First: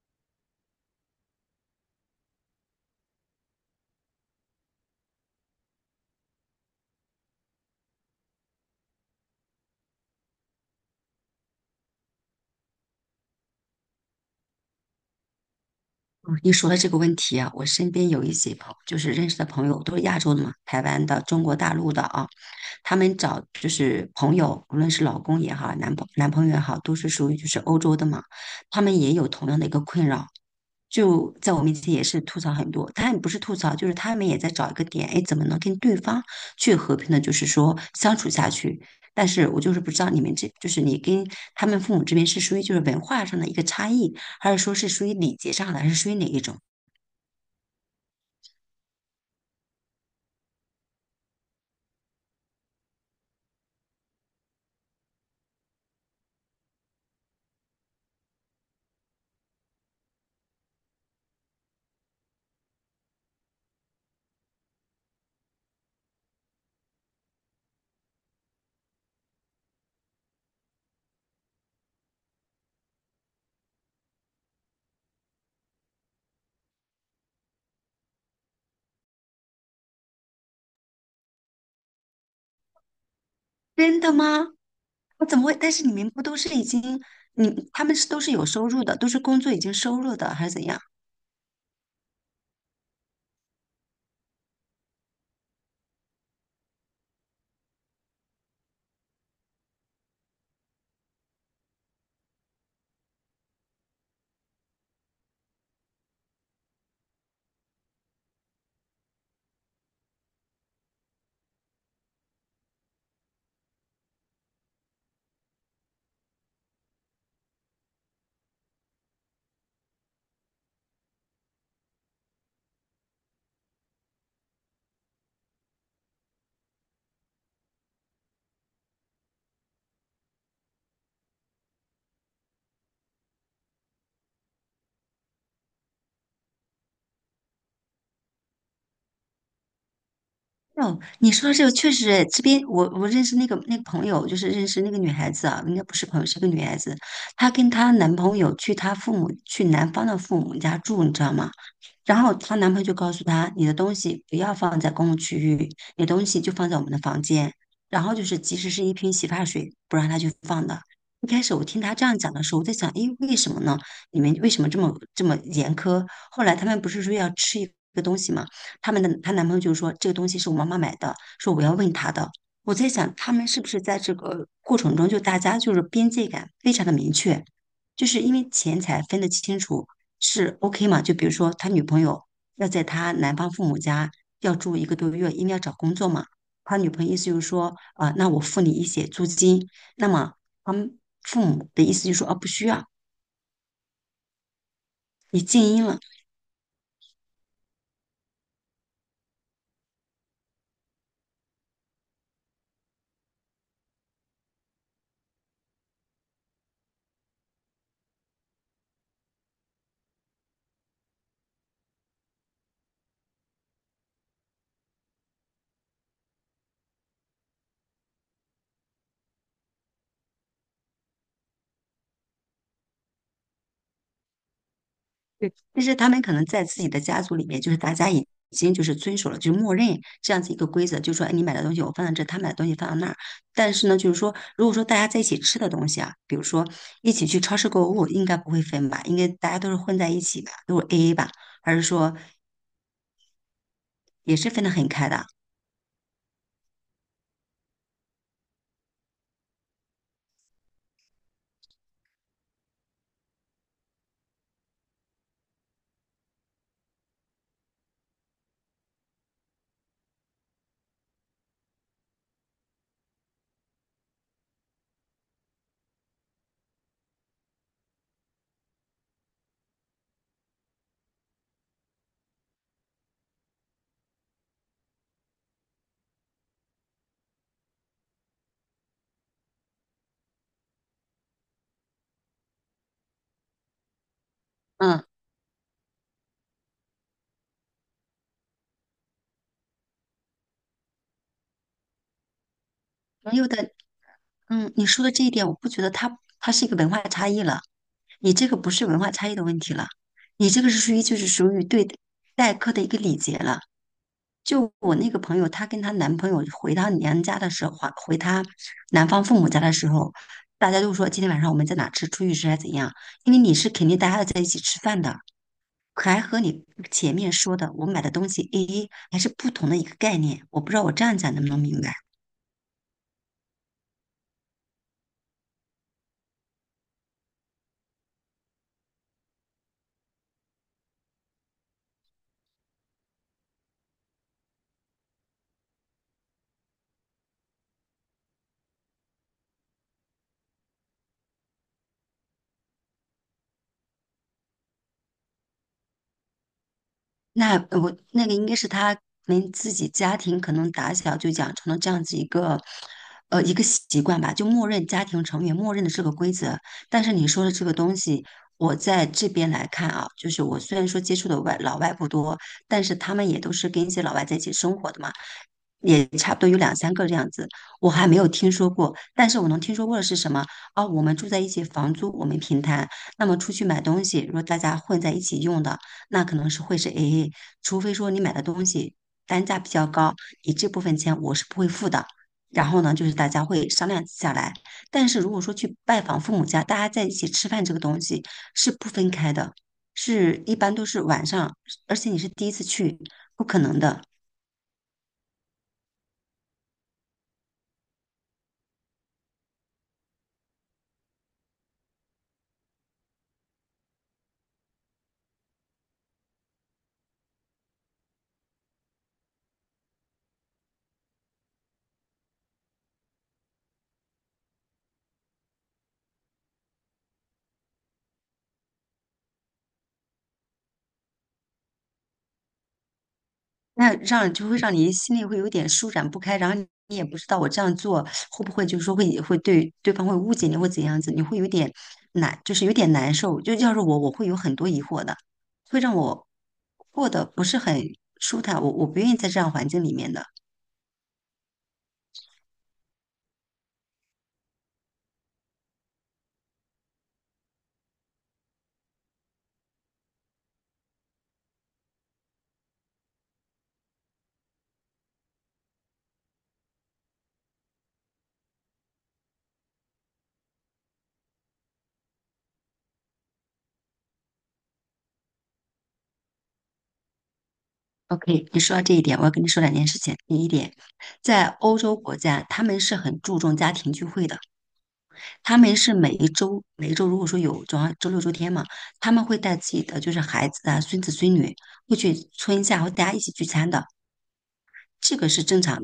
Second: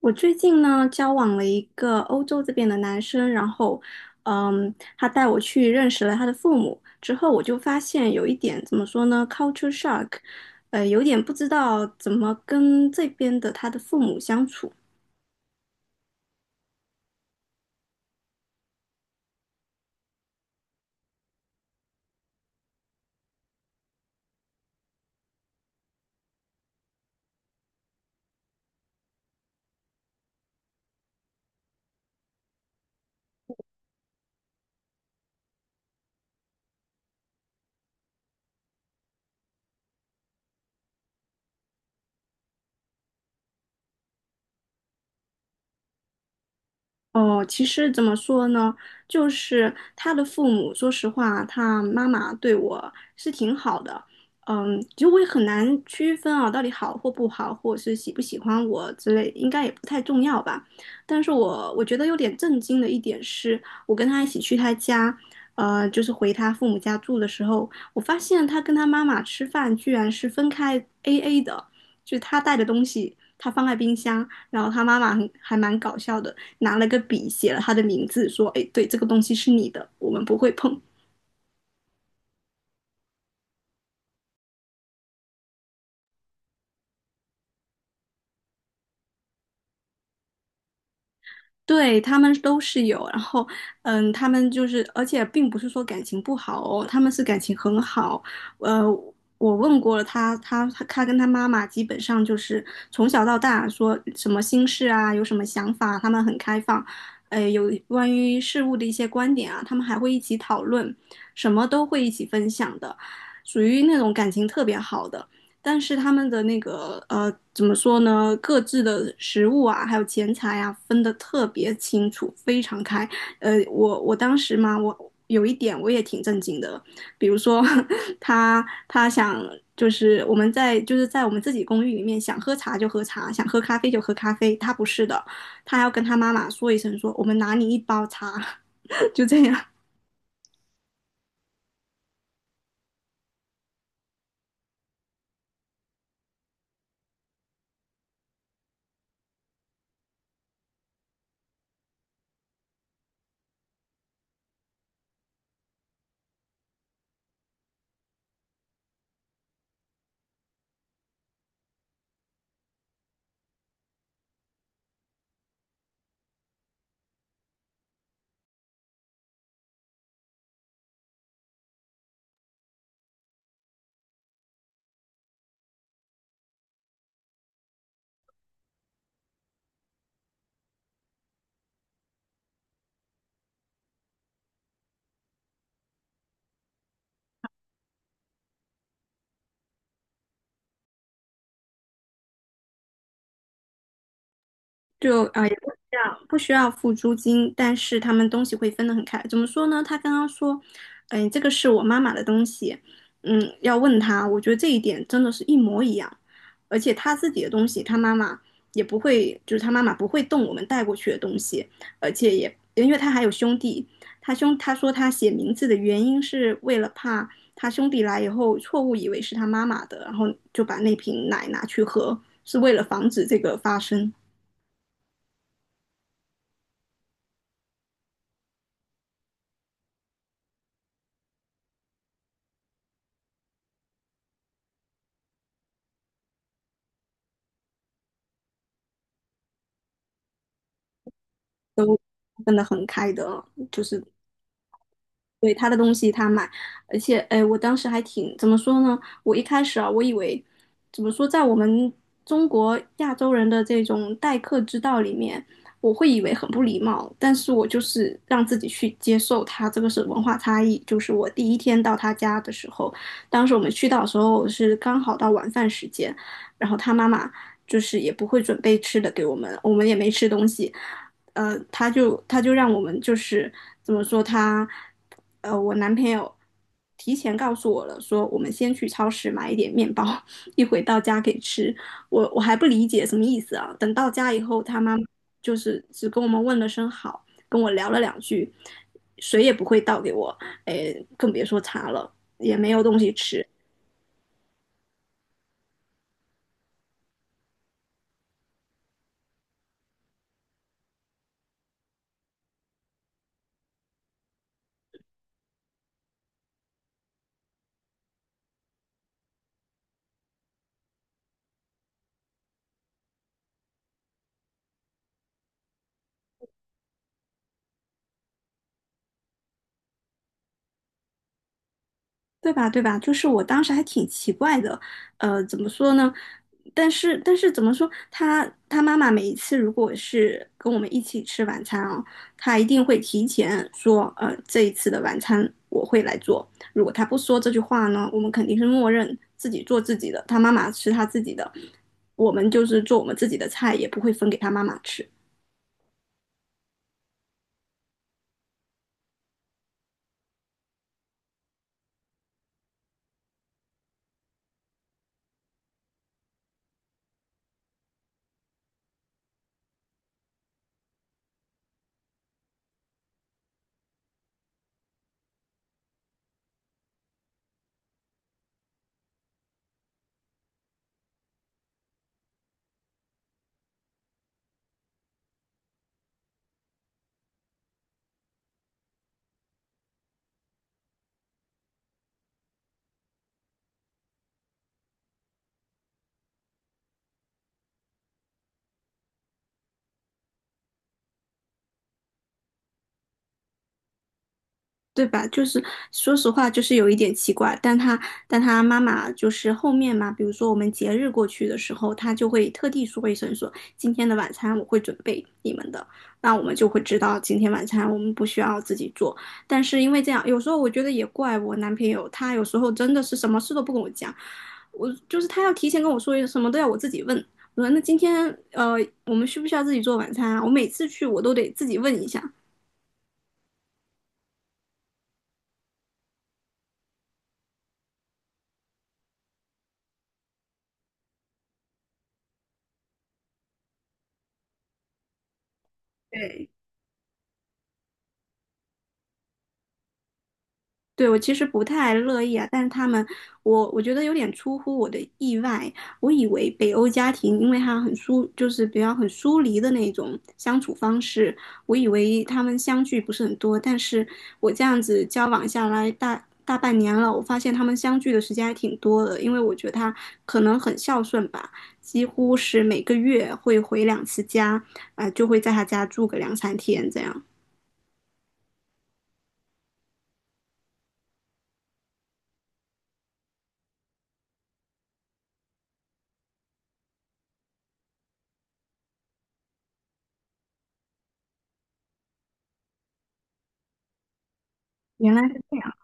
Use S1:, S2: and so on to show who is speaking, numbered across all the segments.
S1: 我最近呢，交往了一个欧洲这边的男生，然后，他带我去认识了他的父母，之后我就发现有一点怎么说呢，culture shock，有点不知道怎么跟这边的他的父母相处。
S2: 你说的这个问题啊，我身边有一些就是认识的朋友，都是亚洲的嘛，台湾的、中国大陆的啊，他们找就是朋友，无论是老公也好，男朋友也好，都是属于就是欧洲的嘛，他们也有同样的一个困扰，就在我面前也是吐槽很多，他们不是吐槽，就是他们也在找一个点，哎，怎么能跟对方去和平的，就是说相处下去。但是我就是不知道你们这，就是你跟他们父母这边是属于就是文化上的一个差异，还是说是属于礼节上的，还是属于哪一种？
S1: 哦，其实怎么说呢，就是他的父母，说实话，他妈妈对我是挺好的，就实我也很难区分啊，到底好或不好，或者是喜不喜欢我之类，应该也不太重要吧。但是我觉得有点震惊的一点是，我跟他一起去他家，就是回他父母家住的时候，我发现他跟他妈妈吃饭居然是分开 AA 的，就是他带的东西，他放在冰箱，然后他妈妈很还蛮搞笑的。拿了个笔写了他的名字，说：“哎，对，这个东西是你的，我们不会碰。”
S2: 真的吗？我怎么会？但是你们不都是已经，他们是都是有收入的，都是工作已经收入的，还是怎样？
S1: 对他们都是有，然后，他们就是，而且并不是说感情不好哦，他们是感情很好。呃，我问过了他，他跟他妈妈基本上就是从小到大说什么心事啊，有什么想法，他们很开放。有关于事物的一些观点啊，他们还会一起讨论，什么都会一起分享的，属于那种感情特别好的。但是他们的那个怎么说呢？各自的食物啊，还有钱财啊，分得特别清楚，非常开。我当时嘛，我有一点我也挺震惊的，比如说 他想就是我们在就是在我们自己公寓里面想喝茶就喝茶，想喝咖啡就喝咖啡，他不是的，他还要跟他妈妈说一声说我们拿你一包茶，就这样。
S2: 哦，你说这个确实诶，这边我认识那个朋友，就是认识那个女孩子啊，应该不是朋友，是个女孩子，她跟她男朋友去男方的父母家住，你知道吗？然后她男朋友就告诉她，你的东西不要放在公共区域，你的东西就放在我们的房间。然后就是，即使是一瓶洗发水，不让她去放的。一开始我听她这样讲的时候，我在想，诶，为什么呢？你们为什么这么严苛？后来他们不是说要吃一个东西吗？他们的她男朋友就说这个东西是我妈妈买的，说我要问她的。我在想，他们是不是在这个过程中，就大家就是边界感非常的明确，就是因为钱财分得清楚，是 OK 嘛？就比如说他女朋友要在他男方父母家要住一个多月，因为要找工作嘛。他女朋友意思就是说，啊、那我付你一些租金。那么他们父母的意思就是说，啊，不需要，
S1: 就
S2: 你
S1: 也
S2: 静
S1: 不需
S2: 音了。
S1: 要不需要付租金，但是他们东西会分得很开。怎么说呢？他刚刚说，这个是我妈妈的东西，嗯，要问他。我觉得这一点真的是一模一样，而且他自己的东西，他妈妈也不会，就是他妈妈不会动我们带过去的东西，而且也因为他还有兄弟，他说他写名字的原因是为了怕他兄弟来以后错误以为是他妈妈的，然后就把那瓶奶拿去喝，是为了防止这个发生。
S2: 但是他们可能在自己的家族里面，就是大家已经就是遵守了，就是默认这样子一个规则，就说哎你买的东西我放在这，他买的东西放到那儿。但是呢，就是说，如果说大家在一起吃的东西啊，比如说一起去超市购物，应该不会分吧？应该大家都是混在一起吧，都是 AA 吧？还是说
S1: 分得很开的，就是
S2: 也是分得很开的？
S1: 对他的东西他买，而且哎，我当时还挺怎么说呢？我一开始啊，我以为怎么说，在我们中国亚洲人的这种待客之道里面，我会以为很不礼貌，但是我就是让自己去接受他这个是文化差异。就是我第一天到他家的时候，当时我们去到的时候是刚好到晚饭时间，然后他妈妈就是也不会准备吃的给我们，我们也没吃东西。他就让我们就是怎么说他，我男朋友提前告诉我了，说我们先去超市买一点面包，一会到家可以吃。我我还不理解什么意思啊？等到家以后，他妈
S2: 嗯，
S1: 妈就是只跟我们问了声好，跟我聊了两句，水也不会倒给我，哎，更别说茶了，也没有东西
S2: 朋
S1: 吃。
S2: 友的你说的这一点，我不觉得它是一个文化差异了。你这个不是文化差异的问题了，你这个是属于对待客的一个礼节了。就我那个朋友，她跟她男朋友回她娘家的时候，还回她男方父母家的时候，大家都说今天晚上我们在哪吃，出去吃还是怎样？因为你是肯定大家要在一起吃饭的，可还和你前面说的我买的东西 A A 还是不同的一个概念。我不知道我这样讲能不能明白。
S1: 对吧？对吧？就是我当时还挺奇怪的，怎么说呢？但是怎么说？他妈妈每一次如果是跟我们一起吃晚餐啊，他一定会提前说，这一次的晚餐我会来做。如果他不说这句话呢，我们肯定是默认自己做自己的，他妈妈吃他自己的，我们就是做我们自己的菜，也不会分给他妈妈吃。
S2: 那我那个应该是他们自己家庭可能打小就养成了这样子一个，一个习惯吧，就默认家庭成员默认的这个规则。但是你说的这个东西，我在这边来看啊，就是我虽然说接触的外老外不多，但是他们也都是跟一些老外在一起生活的嘛。也差不多有两三个这样子，我还没有听说过。但是我能听说过的是什么？哦，我们住在一起，房租我们平摊。那么出去买东西，如果大家混在一起用的，那可能是会是 AA，除非说你买的东西单价比较高，你这部分钱我是不会付的。然后呢，就是大家会商量下来。但是如果说去拜访父母家，大家在一起吃饭这个东西是不分开的，是一般都是晚上，而且你是第一次去，不可能的。
S1: 对吧？就是说实话，就是有一点奇怪，但他妈妈就是后面嘛，比如说我们节日过去的时候，他就会特地说一声说今天的晚餐我会准备你们的，那我们就会知道今天晚餐我们不需要自己做。但是因为这样，有时候我觉得也怪我男朋友，他有时候真的是什么事都不跟我讲，我就是他要提前跟我说什么都要我自己问。我说那今天呃我们需不需要自己做晚餐啊？我每次去我都得自己问一下。
S2: 那让就会让你心里会有点舒展不开，然后你也不知道我这样做会不会就是说会对对方会误解你或怎样子，你会有点难，就是有点难受。就要是我，我会有很多疑惑的，会让我
S1: 对，
S2: 过得不是很舒坦。我不愿意在这样环境里面的。
S1: 对，我其实不太乐意啊，但是他们，我觉得有点出乎我的意外。我以为北欧家庭，因为他很疏，就是比较很疏离的那种相处方式，我以为他们相聚不是很多，但是我这样子交往下来大半年了，我发现他们相聚的时间还挺多的，因为我觉得他可能很孝顺吧，几乎是每个月会回两次家，就会在他家住个两三天这样。
S2: OK，你说到这一点，我要跟你说两件事情。第一点，在欧洲国家，他们是很注重家庭聚会的。他们是每一周，每一周如果说有周二、周六、周天嘛，他们会带自己的就是孩子啊、孙子孙女，会去村下，会大家一起聚餐的，
S1: 原
S2: 这
S1: 来
S2: 个
S1: 是
S2: 是
S1: 这
S2: 正
S1: 样。
S2: 常。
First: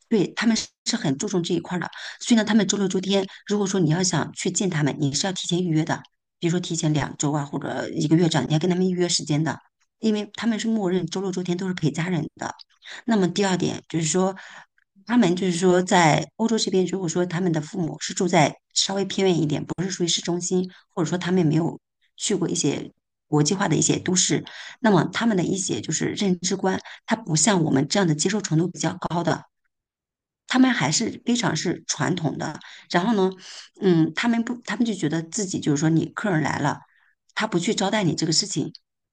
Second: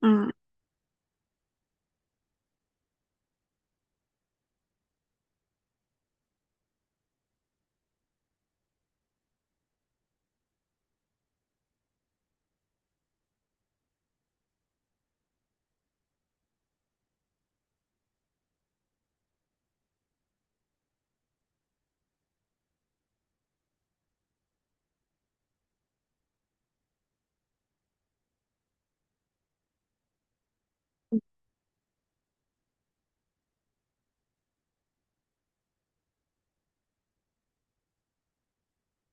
S1: 嗯。
S2: 对，他们是很注重这一块儿的，所以呢，他们周六、周天，如果说你要想去见他们，你是要提前预约的，比如说提前两周啊，或者一个月这样，你要跟他们预约时间的，因为他们是默认周六、周天都是陪家人的。那么第二点就是说，他们就是说在欧洲这边，如果说他们的父母是住在稍微偏远一点。或者说他们也没有去过一些国际化的一些都市，那么他们的一些就是认知观，他不像我们这样的接受程度比较高的，他们还是非常是传统的。然后呢，他们不，他们就觉得自己就是说你客人来了，他不去招待你这个事情，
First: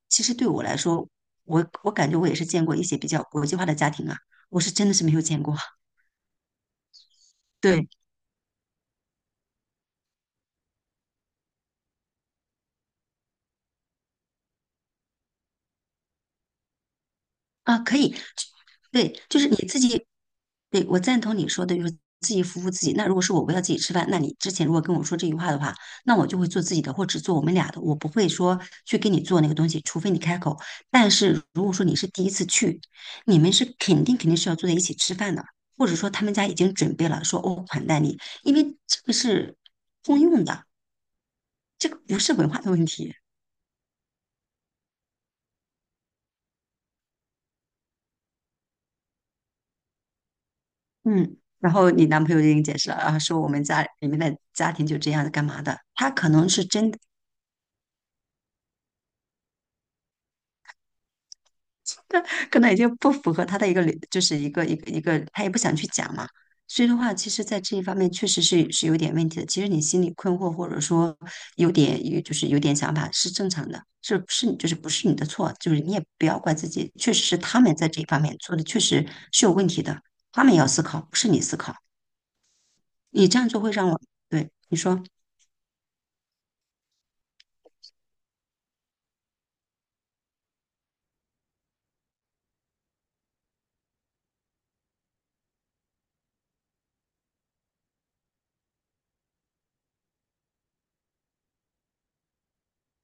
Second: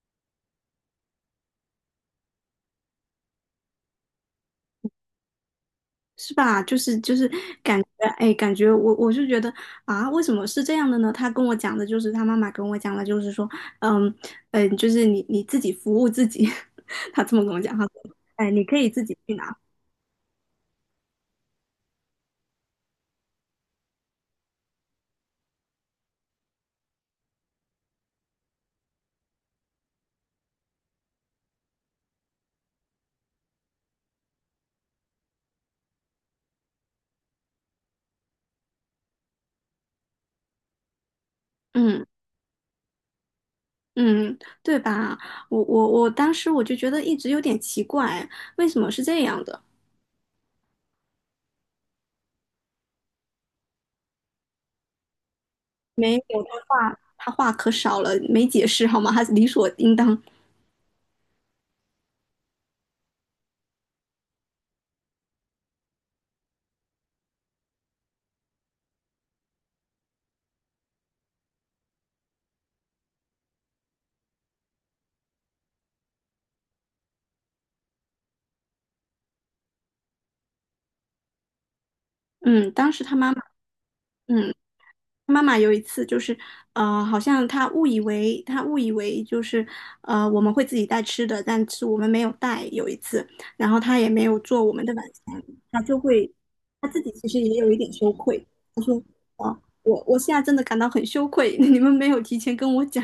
S2: 其实对我来说，我感觉我也是见过一些比较国际化的家庭啊，我是真的是没有见过。
S1: 是吧？就是感觉，
S2: 对，
S1: 哎，感觉我就觉得啊，为什么是这样的呢？他跟我讲的就是他妈妈跟我讲的，就是说，嗯，就是你自己服务自己，他这么跟我讲，
S2: 啊，
S1: 他说，
S2: 可以，
S1: 哎，你可以自己
S2: 对，
S1: 去
S2: 就是你
S1: 拿，
S2: 自己，对，我赞同你说的，就是自己服务自己。那如果是我我要自己吃饭，那你之前如果跟我说这句话的话，那我就会做自己的，或只做我们俩的，我不会说去给你做那个东西，除非你开口。但是如果说你是第一次去，你们是肯定肯定是要坐在一起吃饭的，或者说他们家已经准备了，说哦款待你，因为这个是通用的，这个
S1: 嗯，
S2: 不是文化的问题。
S1: 嗯，对吧？我当时我就觉得一直有点奇怪，为什么是这样的？
S2: 嗯，然后你男朋友就给你解释了，啊，说我们家里面的家庭就这样子干嘛的，他
S1: 没
S2: 可
S1: 有，
S2: 能是真的，
S1: 他话可少了，没解释好吗？他理所应当，
S2: 可能已经不符合他的一个理，就是一个一个一个，他也不想去讲嘛。所以的话，其实，在这一方面确实是有点问题的。其实你心里困惑，或者说有点有就是有点想法是正常的，就是不是你的错，就是你也不要怪自己，确实是他们在这一方面做的确实是有问题的，他们也要思考，不是你思考，
S1: 嗯，当时他
S2: 你
S1: 妈
S2: 这
S1: 妈。
S2: 样做会让我，对，
S1: 嗯。
S2: 你说。
S1: 妈妈有一次就是，好像她误以为就是，我们会自己带吃的，但是我们没有带。有一次，然后她也没有做我们的晚餐，她就会，她自己其实也有一点羞愧。她说，啊，我现在真的感到很羞愧，你们没有提前跟我讲。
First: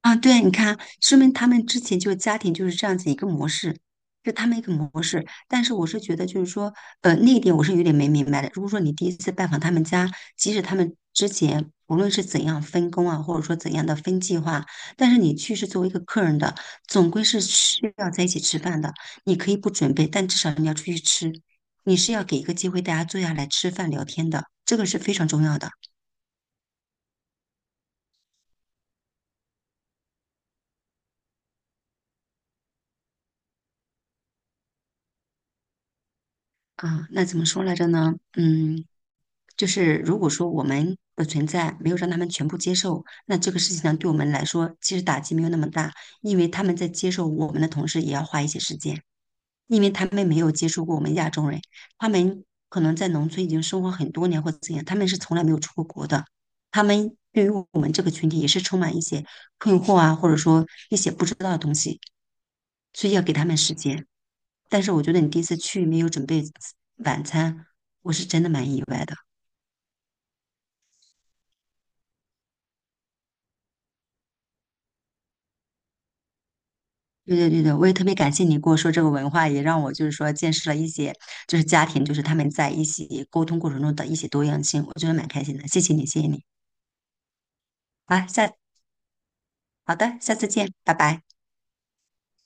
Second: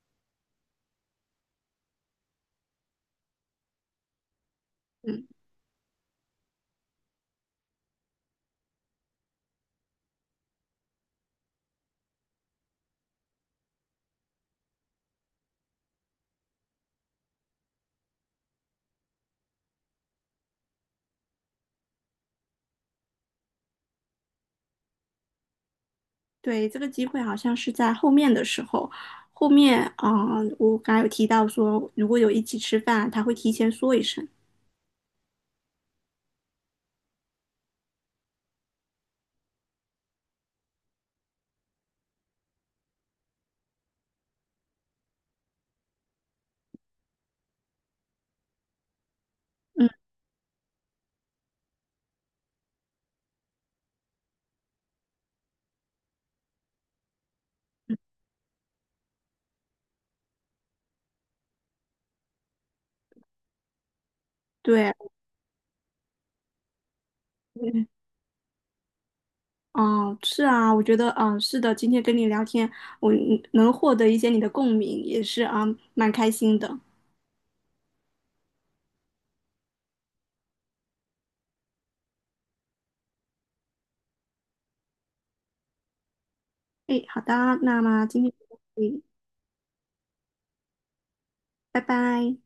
S2: 啊，对，你看，说明他们之前就家庭就是这样子一个模式，就他们一个模式。
S1: 嗯，
S2: 但是我是觉得，就是说，那一点我是有点没明白的。如果说你第一次拜访他们家，即使他们之前无论是怎样分工啊，或者说怎样的分计划，但是你去是作为一个客人的，总归是需要在一起吃饭的。你可以不准备，但至少你要出去吃，你是要给一个机会大家坐下来吃饭聊天的，这个是非常重要的
S1: 对，这个机会好像是在后面的时候，后面，啊，我刚才有提到说，如果有一起吃饭，她会提前说一声。
S2: 啊。那怎么说来着呢？嗯。就是如果说我们的存在没有让他们全部接受，那这个事情呢，对我们来说其实打击没有那么大，因为他们在接受我们的同时，也要花一些时间，因
S1: 嗯，
S2: 为他们没有接触过我们亚洲人，他们可能在农村已经生活很多年或怎样，他们是从来没有出过国的，他们对于我们这个群体也是充满一些困惑啊，或者说一些不知道的东西，所以要给他们时间。但是
S1: 对。
S2: 我觉得你第一次去没有准备晚餐，我是真的蛮意外的。
S1: 哦，是啊，我觉得，嗯，是的，今天跟你聊天，我能获得一些你的共鸣，也是啊，蛮开心的。
S2: 对对对对，我也特别感谢你跟我说这个文化，也让我就是说见识了一些，就是家庭，就是他们在一起沟通过程中的一些多样性，我觉得蛮开心的。谢谢你，谢谢你。
S1: 诶，好的，那么今
S2: 好，
S1: 天就
S2: 下，
S1: 到这里，
S2: 好的，下次见，拜拜。
S1: 拜拜。